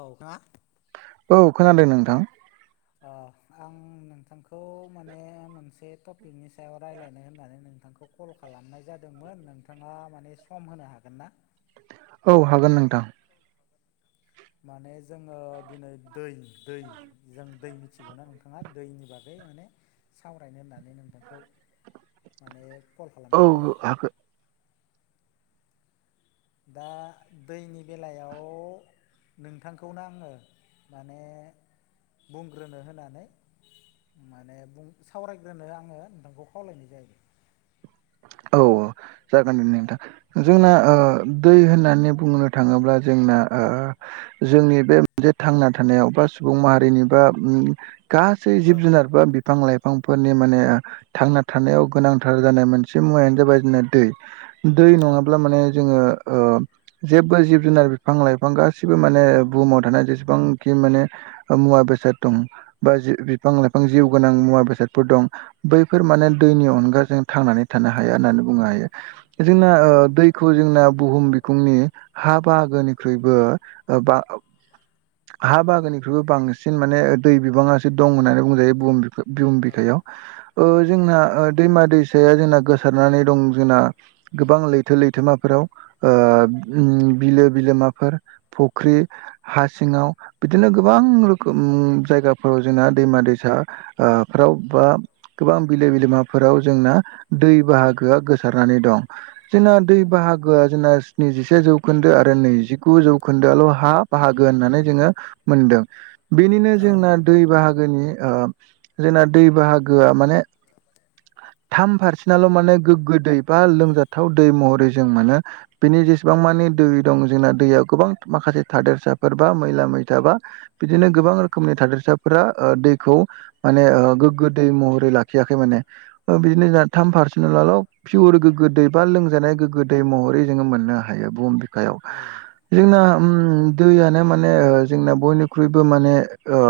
औ ना औ खोनादों नोंथां अ आं नोंथांखौ माने मोनसे टपिकनि सायाव रायलायनो होननानै नोंथांखौ कल खालामनाय जादोंमोन नोंथाङा माने सम होनो हागोन ना औ हागोन नोंथां माने जोङो दिनै दै दै जों दै मिथिगौना नोंथाङा दैनि बागै माने सावरायनो होननानै नोंथांखौ माने कल औ खालामनाय जाबाय हागोन दा दैनि बेलायाव नोंथांखौनो आङो माने बुंग्रोनो होननानै माने बुं सावरायग्रोनो आङो नोंथांखौ खावलायनाय जायोै औ औ जागोन दे नोंथां जोंना ओ दै होननानै बुंनो थाङोब्ला जोंना ओ जोंनि बे मोनसे थांना थानायाव बा सुबुं माहारिनि ओम बा गास सै जिब जुनार बा बिफां लाइफांफोरनि माने थांना थानायाव गोनांथार जानाय मोन से मुवायानो जाबाय जोंना दै दै औ नङाब्ला माने जोङो ओ जेबो जिब जुनार बिफां लाइफां गासिबो माने बुहुमाव थानाय जेसेबांखि माने मुवा बेसाद दं बा बिफां लाइफां जिउ गोनां मुवा बेसादफोर दं बैफोर माने दैनि अनगाजों थांनानै थानो हाया होननानै बुंनो हायो जोंना दैखौ जोंना बुहुम बिखुंनि हा बाहागोनिख्रुइबो बां हा बाहागाननिख्रुइबो बांसिन माने दै बिबाङासो दं होननानै बुंजायो बुहुम बिफोर बिहुं औ बिखायाव औ जोंना दैमा दैसाया जोंना गोसारनानै दं जोंना गोबां लैथो लैथोमाफोराव बिलो बिलोमाफोर फख्रि हा सिङाव बिदिनो गोबां रोखोम जायगाफोराव जोंना दैमा दैसा ओ फोराव बा गोबां बिलो बिलोमाफोराव जोंना दै बाहागोआ गोसारनानै दं। जोंना दै बाहा गोआ जोंना स्निजिसे जौखोन्दो आरो नैजिगु जौखोन्दोआल' हा बाहागो होननानै जोङो मोनदों। बेनिनो जोंना दै बाहागोनि ओ जोंना दै बाहागोआ माने थाम फारसे नाल' माने गोग्गो दै बा लोंजाथाव दै महरै जों मानो। बिनि जेसेबां मानिे दै दं जोंना दैयाव गोबां माखासे थादेरसाफोर बा मैला मैथा बा बिदिनो गोबां रोखोमनि थादोरसााब फोरा ओ दैखौ माने ओ गोग्गो दै महरै लाखियाखै माने। ओ बिनो जान थाम पारसेन्टआलोल' पियर गोगो दै बा लोंजानाय गोगो दै महरै जोङो मोननो हायो बुम खायाव। जोंना उम दैयानो माने ओ जोंना बयनिख्रुइबो माने ओ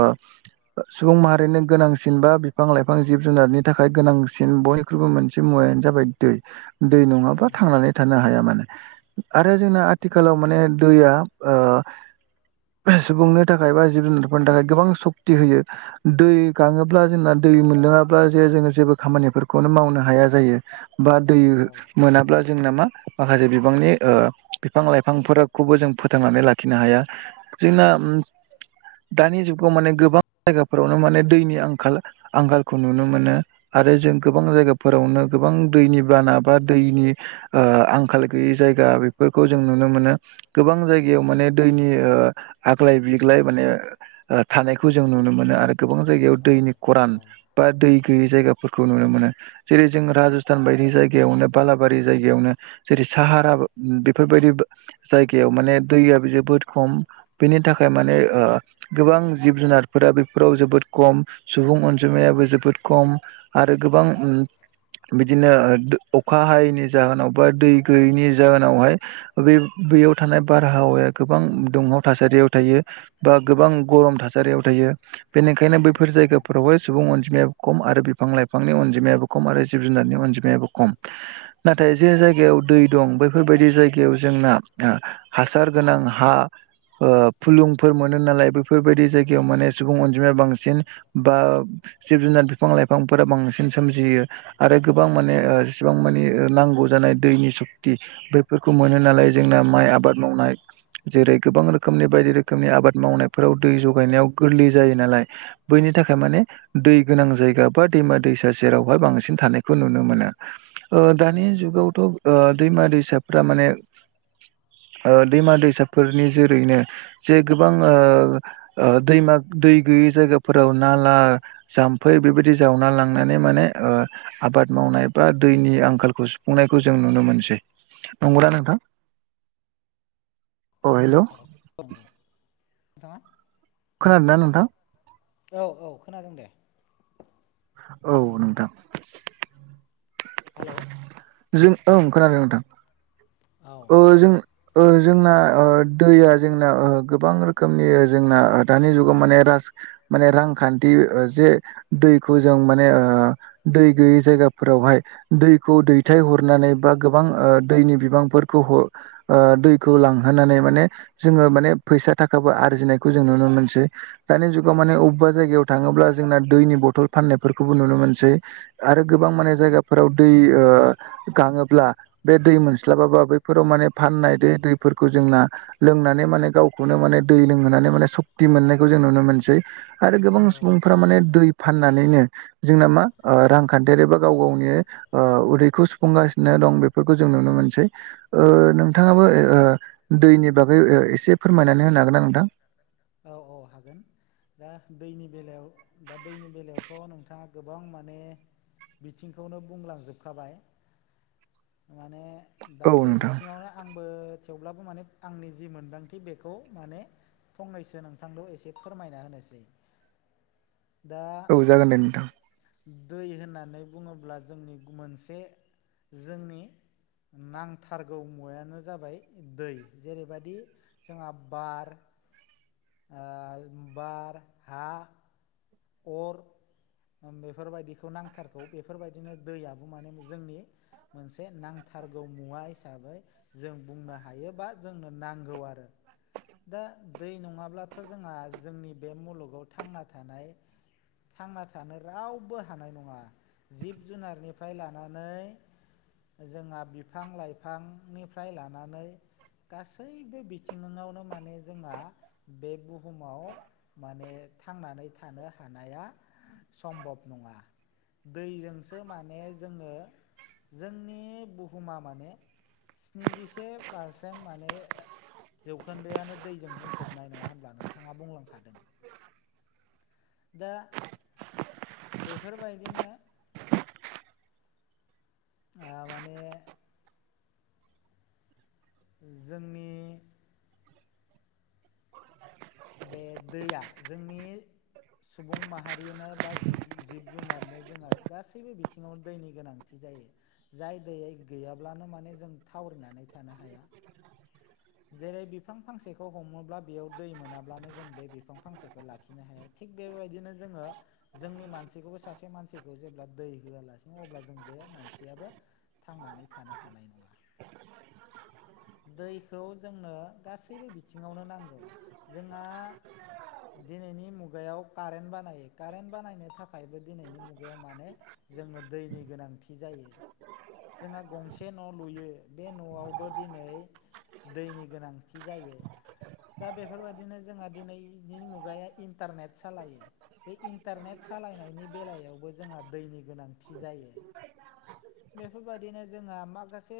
सुबुं माहारिनो गोनांसिन बा बिफां लाइफां जिब जुनारनि थाखाय गोनांसिन बय ख्रुयबो मोनसे मुवायानो जाबाय दै दै नङाब्ला थांनानै थानो हाया माने। आरो जोंना आथिखालाव माने दैया ओ सुबुंनो थाखाय बा जिब जुनारफोरनि थाखाय गोबां सक्ति होयो। दै गाङोब्ला जोंना दै मोनलोङाब्ला जे जोङो जेबो खामानिफोर खौनो मावनो हाया जायो बा दै मोनाब्ला जोंना मा माखासे बिबांनि बिफां लाइफांफोरखौबो जों फोथांनानै लाखिनो हाया जोंना उम दानि जुगाव माने गोबां जायगाफोरावनो माने दैनि आंखाल आंखालखौ नुनो मोनो आरो जों गोबां जायगाफोरावनो गोबां दैनि बाना बा दैनि ओ आंखाल गैयि जायगा बेफोरखौ जों नुनो मोनो गोबां जाय माने दैनि ओ आग्लाय बिग्लाय माने ओ थानायखौ जों नुनो मोनो आरो गोबां जायगायाव दैनि खरान बा दै गैयै जायगाफोरखौ नुनो मोनो। जेरै जों राजस्थान बायदि जायगायावनो बालाबारि जायगायावनो जेरै साहाराबो बेफोरबादि जायगायाव माने दैयाबो जोबोद खम बेनि थाखाय माने ओ गोबां जिब जुनारफोरा बेफोराव जोबोद खम सुबुं अन जिमायाबो जोबोद खम आरो गोबां बिदिनो अखा हायैनि जाहोनाव बा दै गैयैनि जाहोनावहाय बे बैयाव थानाय बारहावाया गोबां दुंहाव थासारियाव थायो बा गोबां गरम थासारियाव थायो। बेनिखायनो बैफोर जायगाफोरावहाय सुबुं अनजिमायाबो खम आरो बिफां लाइफ बिफांनि अनजिमायाबो खम आरो जिब जुनारनि अनजिमायाबो खम। नाथाय जे जायगायाव दै दं बैफोरबायदि जायगायाव जोंना हासार गोनां हा ओ फुलुंफोर मोनो नालाय बेफोरबायदि जायगायाव माने सुबुं अनजिमाया बांसिन बा जिब जुनार बिफां लाइफांफोरा बांसिन सोमजियो। आरो गोबां माने जिसिबां मानि नांगौ जानाय दैनि सक्ति बेफोरखौ मोनो नालाय जोंना माइ आबाद मावनाय जेरै गोबां रोखोमनि बायदि रोखोमनि आबाद मावनायफोराव दै जगायनायाव गोरलै जायो नालाय बैनि थाखाय माने दै गोनां जायगा एबा दैमा दैसा सेरावहाय बांसिन थानायखौ नुनो मोनो। दानि जुगावथ' ओ दैमा दैसाफोरा माने ओ दैमा दैसाफोरनि जेरैनो जे गोबां ओ ओ दैमा दै गैयै जायगाफोराव नाला जाम्फै बेबायदि जावना लांनानै माने ओ आबाद मावनाय बा दैनि आंखालखौ सुफुंनायखौ जों नुनो मोनसै। नंगौदा नोंथां? अ' हेल'। नंगौ बिथाङा खोनादोंना नोंथां? औ औ खोनादों दे। औ नोंथां। हेल'? जों ओं खोनादों नोंथां? औ ओ-जों ओ-जोंना ओ-दैया जोंना ओ-गोबां रोखोमनि जोंना दानि जुगाव माने राज माने रांखान्थि ओ-जे दैखौ जों माने ओ दै गैयै जायगाफोरावहाय दैखौ दैथाय हरनानै बा गोबां ओ-दैनि बिबांफोर खौ ओ-दैखौ लांहोनानै माने जोङो माने फैसा थाखाबो आरजिनायखौ जों नुनो मोनसै। दानि जुगाव माने अबेबा जायगायाव थाङोब्ला जोंना दैनि बथल फाननायफोरखौबो नुनो मोनसै। आरो गोबां माने जायगाफोराव दै ओ- गाङोब्ला बे दै मोनस्लाबाबा बे फोराव माने फाननाय दो दैफोरखौ जोंना लोंनानै माने गावखौनो माने दै लोंहोनानै माने सक्ति मोननायखौ जों नुनो मोनसै। आरो गोबां औ सुबुंफोरा औ माने दै फाननानैनो जोंना मा ओ- रांखान्थियारि बा गाव गावनि उदैखौ सुफुंगासिनो दं बेफोरखौ जों नुनो मोनसै। औ ओ-नोंथाङाबो ओ-दैनि बागै ओ-एसे फोरमायनानै होनो हागोन ना नोंथां? औ औ हागोन। दा दैनि बेलायाव दा दैनि बेलायावथ' नोंथाङा गोबां माने बिथिंखौनो बुंलांजोबखाबाय माने दा औ बे नोंथां बिथिङावनो आंबो थेवब्लाबो माने आंनि जि मोन्दांथि बेखौ माने फंनैसो नोंथांखौ एसे फोरमायना होनोसै दा औ जागोन दे नोंथां दै होननानै बुङोब्ला जोंनि मोनसे जोंनि नांथारगौ मुवायानो जाबाय दै। जेरैबायदि जोंहा बार ओ-बार, हा, अर बेफोरबायदिखौ नांथारगौ। बेफोरबायदिनो दैयाबो माने जोंनि मोनसे नांथारगौ मुवा हिसाबै जों बुंनो हायोबा जोंनो नांगौ आरो। दा दै नङाब्लाथ' जोंहा जोंनि बे मुलुगाव थांना थानाय थांना थानो रावबो हानाय नङा जिब जुनारनिफ्राय लानानै जोंहा बिफां लाइफांनिफ्राय लानानै गासैबो बिथिङावनो माने जोंहा बे बुहुमाव माने थांनानै थानो हानाया सम्भब नङा। दैजोंसो माने जोङो जोंनि बुहुमा माने स्निजिसे पारसेन्ट माने जौखोन्दोआाशनो दैजों बुंफबनाय नङा होनब्ला नोंथाङा बुंलांखादों। दा बेफोरबायदिनो ओ-माने जोंनि बे दैया जोंनि सुबुं माहारियानो बा जिब जुनारनो जोंहा गासैबो बिथिङाव दैनि गोनांथि जायो। जाय दैयै गैयाब्लानो माने जों थावरिनानै थानो हाया। जेरै बिफां फांसेखौ हमोब्ला बेयाव दै मोनाब्लानो जों बे बिफां फांसेखौ लाखिनो हाया। थिग बेबायदिनो जोङो। जोंनि मानसिखौबो सासे मानसिखौ जेब्ला दै होआलासिनो अब्ला जों बे मानसियाबो थांनानै थानो हानाय नङा। दै औ जोंनो गासैबो बिथिङावनो नांगौ जोंहा, दिनैनि मुगायाव कारेन्ट बानायो कारेन्ट बानायनो थाखायबो दिनैनि मुगायाव माने, जोङो दैनि गोनांथि जायो। जोंहा गंसे न' लुयो बे न'आवबो दिनै दैनि गोनांथि जायो। दा बेफोरबायदिनो जोंहा दिनैनि मुगाया इन्टारनेट सालायो। बे इन्टारनेट सालायनायनि बेलायावबो जोंहा दैनि गोनांथि जायो। बेफोरबायदिनो जोङा माखासे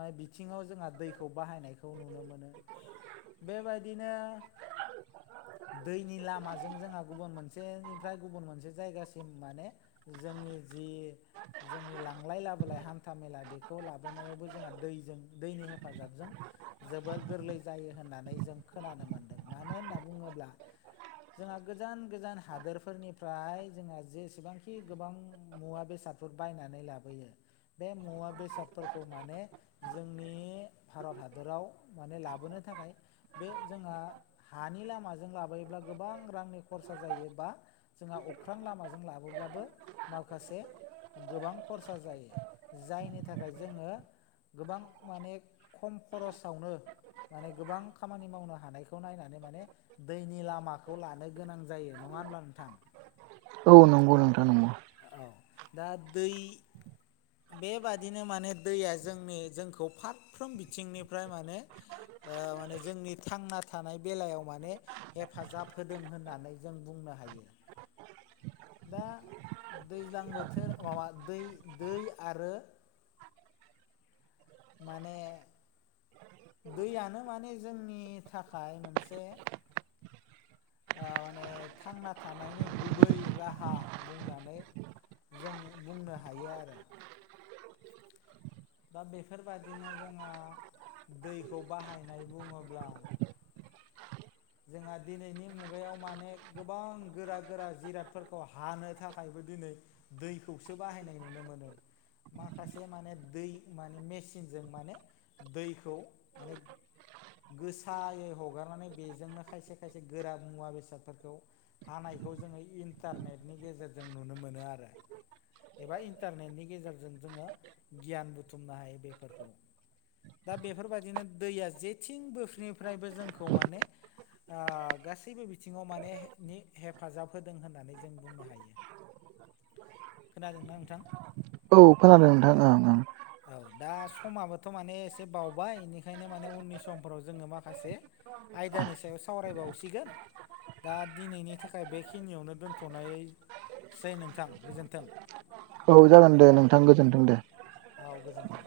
माय बिथिङाव जोङा दैखौ बाहायनायखौ नुनो मोनो बेबायदिनो, दैनि लामाजों जोंहा गुबुन मोनसेनिफ्राय गुबुन मोनसे जायगासिम माने, जोंनि जि जोंनि लांलाय लाबोलाय हान हान्था मेला बेखौ लाबोनायावबो जोंहा दैजों दैनि हेफाजाबजों, जोबोर गोरलै जायो होननानै जों खोनानो मोन्दों मानो होनना बुङोब्ला, जोंहा गोजान गोजान हादोरफोरनिफ्राय जोंहा जेसेबांखि गोबां मुवा बेसाद, बे बायनानै लाबोयो बे मुवा बेसादफोरखौ माने जोंनि, भारत हादराव माने लाबोनो थाखाय। बे जोंहा हानि लामाजों लाबोयोब्ला, गोबां रांनि खरसा जायोबा जोंहा अख्रां लामाजों लाबोब्लाबो, माखासे गोबां खरसा जायो जायनि थाखाय जोङो। गोबां माने खम खरसावनो माने गोबां खामानि मावनो हानायखौ नायनानै माने, दैनि लामाखौ लानो गोनां जायो नङा होमब्ला नोंथां। औ नंगौ नोंथां नंगौ। औ दा दै, बेबादिनो माने दैया जोंनि जोंखौ फारफ्रोम बिथिंनिफ्राय माने, ओ माने जोंनि थांना थानाय बेलायाव माने हेफाजाब होदों होननानै जों बुंनो हायो। दा दैज्लां बोथोर माबा दै दै आरो माने दैयानो माने जोंनि थाखाय मोनसे ओ माने थांना थानायनि गुबै राहा बुंनानै, जों बुंनो हायो आरो दा बेफोरबायादिनो जोंहा दैखौ बाहायनाय बुङोब्ला, जोंहा दिनैनि मुगायाव माने गोबां गोरा गोरा जिरादफोरखौ हानो थाखायबो दिनै, दैखौसो बाहायनाय नुनो मोनो, माखासे माने दै माने मेचिनजों माने, दैखौ माने गोसायै हगारनानै बेजोंनो खायसे खायसे गोरा मुवा बेसादफोरखौ, हानायखौ जोङो इन्टारनेटनि गेजेरजों नुनो मोनो आरो एबा इन्टारनेटनि गेजेरजों जोङो गियान बुथुमनो हायो बेफोरखौ, दा बेफोरबायदिनो दैया जेथिं बोसनिफ्रायबो जोंखौ माने आ गासैबो बिथिङाव माने नि हेफाजाब होदों होननानै जों बुंनो हायो। औ खोनादोंना नोंथां? औ खोनादों नोंथां ओं ओं औ दा समाबोथ' माने एसे बावबाय बेनिखायनो माने उननि समफोराव जोङो माखासे, आयदानि सायाव सावरायबावसिगोन, दा दिनैनि थाखाय बेखिनियावनो दोनथ'नाय, सै नोंथां गोजोन्थों। औ जागोन दे नोंथां गोजोनथों दे। औ गोजोन्थों।